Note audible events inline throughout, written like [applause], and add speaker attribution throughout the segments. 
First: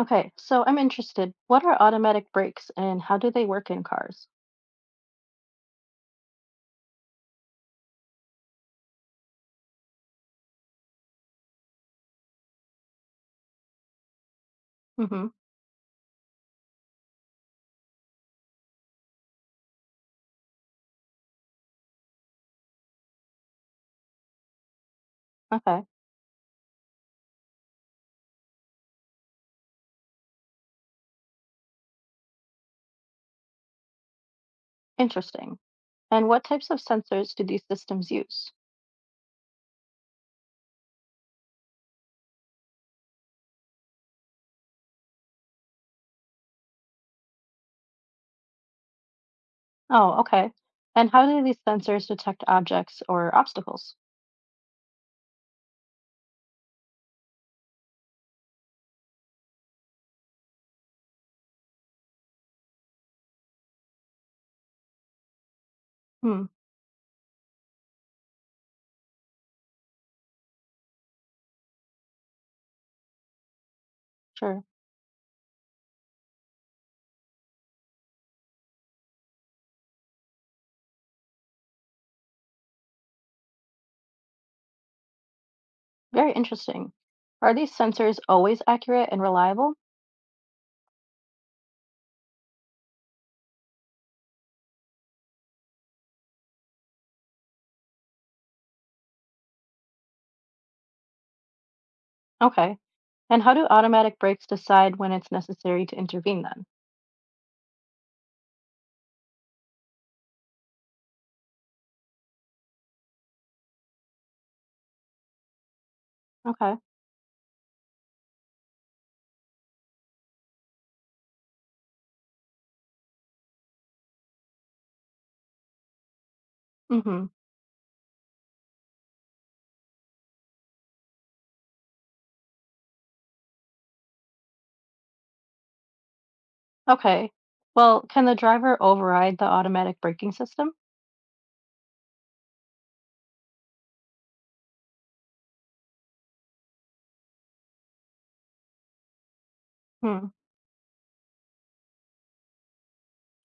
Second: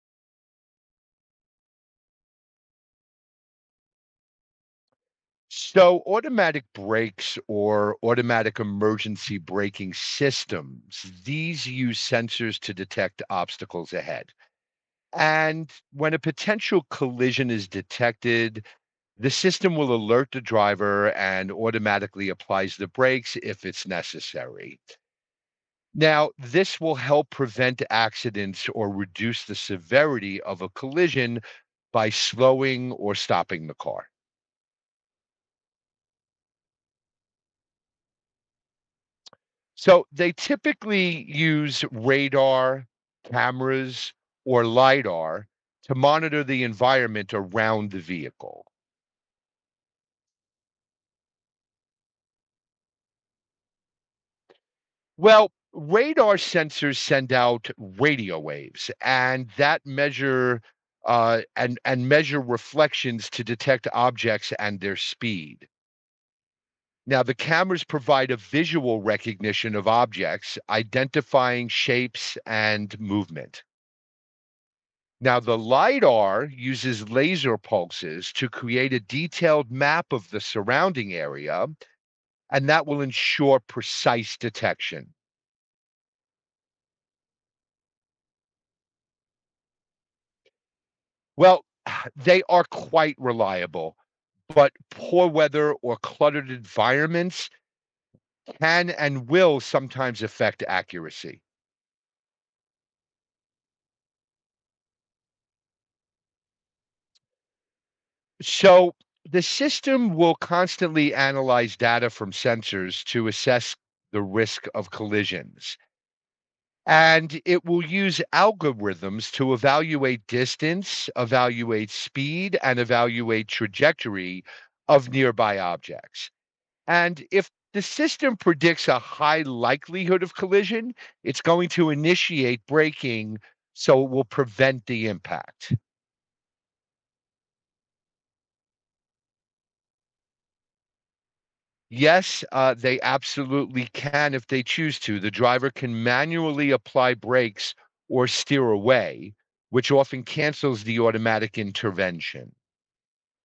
Speaker 1: Okay, so I'm interested. What are automatic brakes and how do they work in cars?
Speaker 2: So, automatic brakes or automatic emergency braking systems, these use sensors to detect obstacles ahead.
Speaker 1: Mm-hmm.
Speaker 2: And when a potential collision is detected, the system will alert the driver and automatically applies the brakes if it's necessary.
Speaker 1: Okay,
Speaker 2: Now, this will help prevent accidents or reduce the severity of a collision by slowing or stopping the car.
Speaker 1: interesting. And what types of sensors do these systems use?
Speaker 2: So they typically use radar, cameras, or LiDAR to monitor the environment around the vehicle.
Speaker 1: Oh, okay. And how do these sensors detect objects or obstacles?
Speaker 2: Well, radar sensors send out radio waves, and that measure and measure reflections to detect objects and their speed.
Speaker 1: Hmm,
Speaker 2: Now, the cameras provide a visual recognition of objects, identifying shapes and movement.
Speaker 1: sure.
Speaker 2: Now, the LIDAR uses laser pulses to create a detailed map of the surrounding area, and that will ensure precise detection.
Speaker 1: Very interesting. Are these sensors always accurate and reliable?
Speaker 2: Well, [sighs] they are quite reliable, but poor weather or cluttered environments can and will sometimes affect accuracy.
Speaker 1: Okay. And how do automatic brakes decide when it's necessary to intervene then?
Speaker 2: So, the system will constantly analyze data from sensors to assess the risk of collisions.
Speaker 1: Okay.
Speaker 2: And it will use algorithms to evaluate distance, evaluate speed, and evaluate trajectory of nearby objects. And
Speaker 1: Mm-hmm.
Speaker 2: if the system predicts a high likelihood of collision, it's going to initiate braking so it will prevent the impact.
Speaker 1: Okay. Well, can the driver override the automatic braking system?
Speaker 2: Yes, they absolutely can if they choose to. The driver can manually apply brakes or steer away, which often
Speaker 1: Hmm.
Speaker 2: cancels the automatic intervention.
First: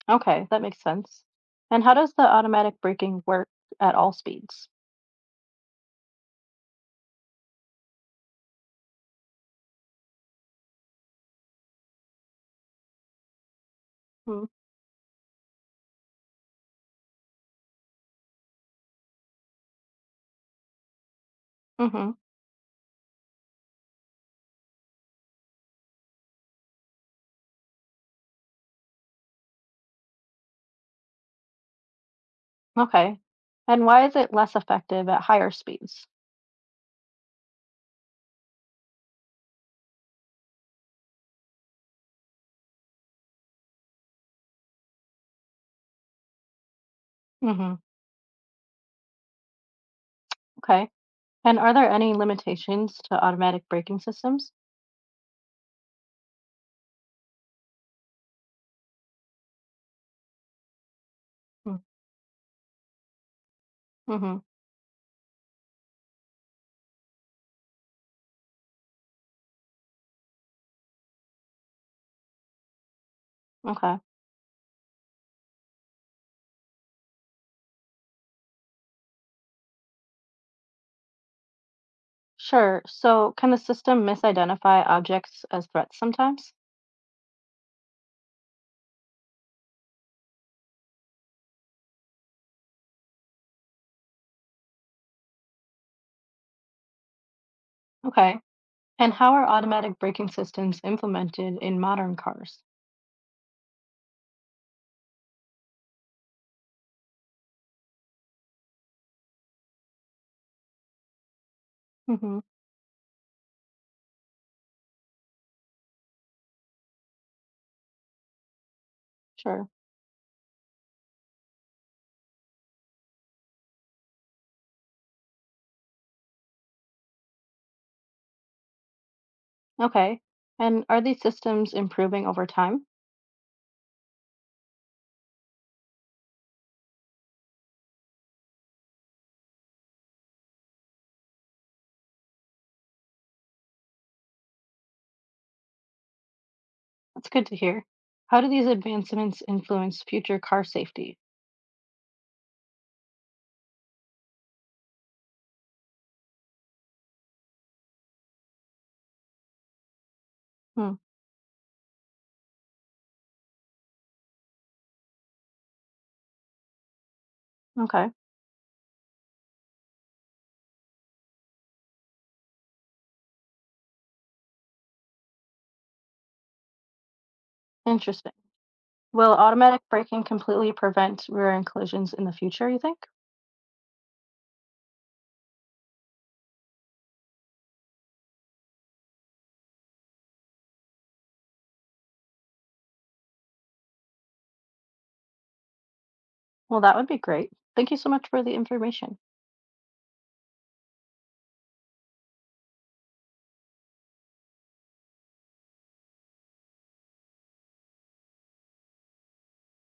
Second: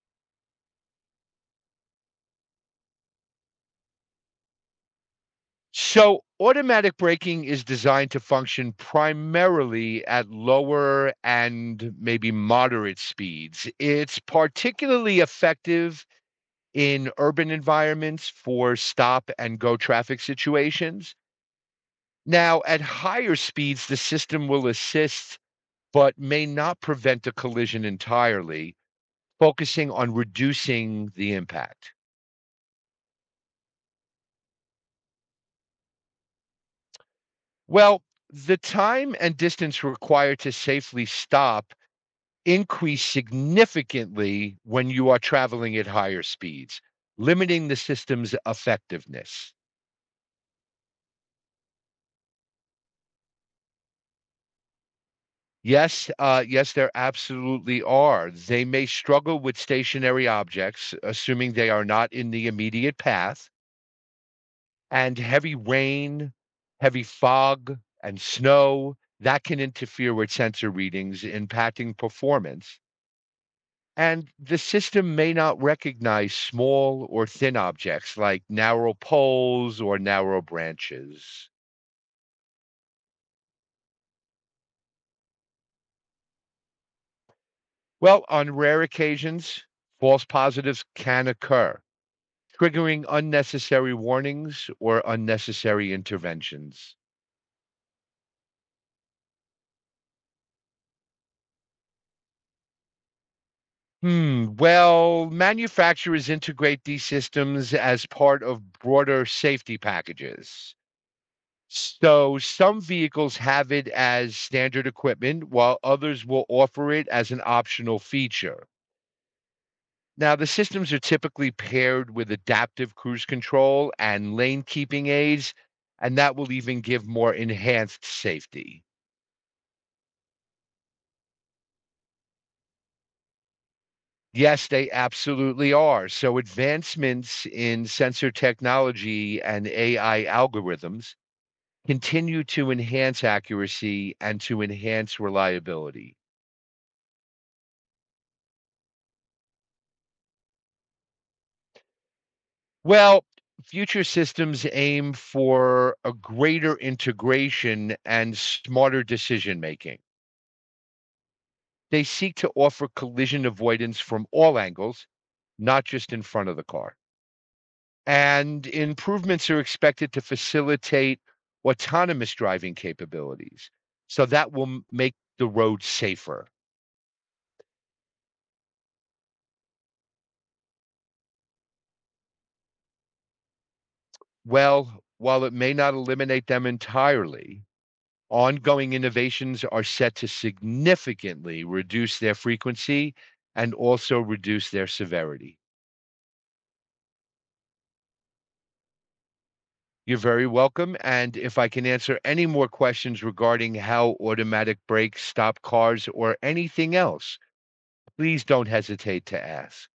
Speaker 1: Okay, that makes sense. And how does the automatic braking work at all speeds?
Speaker 2: So automatic braking is designed to function primarily at lower and maybe moderate speeds. It's particularly effective in urban environments for stop and go traffic situations.
Speaker 1: Mm-hmm.
Speaker 2: Now, at higher speeds, the system will assist but may not prevent a collision entirely, focusing on reducing the impact.
Speaker 1: Okay. And why is it less effective at higher speeds?
Speaker 2: Well, the time and distance required to safely stop increase significantly when you are traveling at higher speeds, limiting
Speaker 1: Mm-hmm.
Speaker 2: the system's effectiveness.
Speaker 1: Okay. And are there any limitations to automatic braking systems?
Speaker 2: Yes, there absolutely are. They may struggle with stationary objects, assuming they are not in the immediate path,
Speaker 1: Mm-hmm.
Speaker 2: and heavy rain, heavy fog, and snow that can interfere with sensor readings, impacting performance.
Speaker 1: Okay.
Speaker 2: And the system may not recognize small or thin objects like narrow poles or narrow branches.
Speaker 1: Sure. So can the system misidentify objects as threats sometimes?
Speaker 2: Well, on rare occasions, false positives can occur, triggering unnecessary warnings or unnecessary interventions.
Speaker 1: Okay. And how are automatic braking systems implemented in modern cars?
Speaker 2: Well, manufacturers integrate these systems as part of broader safety packages.
Speaker 1: Mm-hmm.
Speaker 2: So some vehicles have it as standard equipment, while others will offer it as an optional feature.
Speaker 1: Sure.
Speaker 2: Now, the systems are typically paired with adaptive cruise control and lane keeping aids, and that will even give more enhanced safety.
Speaker 1: Okay. And are these systems improving over time?
Speaker 2: Yes, they absolutely are. So, advancements in sensor technology and AI algorithms continue to enhance accuracy and to enhance reliability.
Speaker 1: That's good to hear. How do these advancements influence future car safety?
Speaker 2: Well, future systems aim for a greater integration and smarter decision making.
Speaker 1: Hmm.
Speaker 2: They seek to offer collision avoidance from all angles, not just in front of the car.
Speaker 1: Okay.
Speaker 2: And improvements are expected to facilitate autonomous driving capabilities. So that will make the road safer.
Speaker 1: Interesting. Will automatic braking completely prevent rear end collisions in the future, you think?
Speaker 2: Well, while it may not eliminate them entirely, ongoing innovations are set to significantly reduce their frequency and also reduce their severity.
Speaker 1: Well, that would be great. Thank you so much for the information.
Speaker 2: You're very welcome, and if I can answer any more questions regarding how automatic brakes stop cars or anything else, please don't hesitate to ask.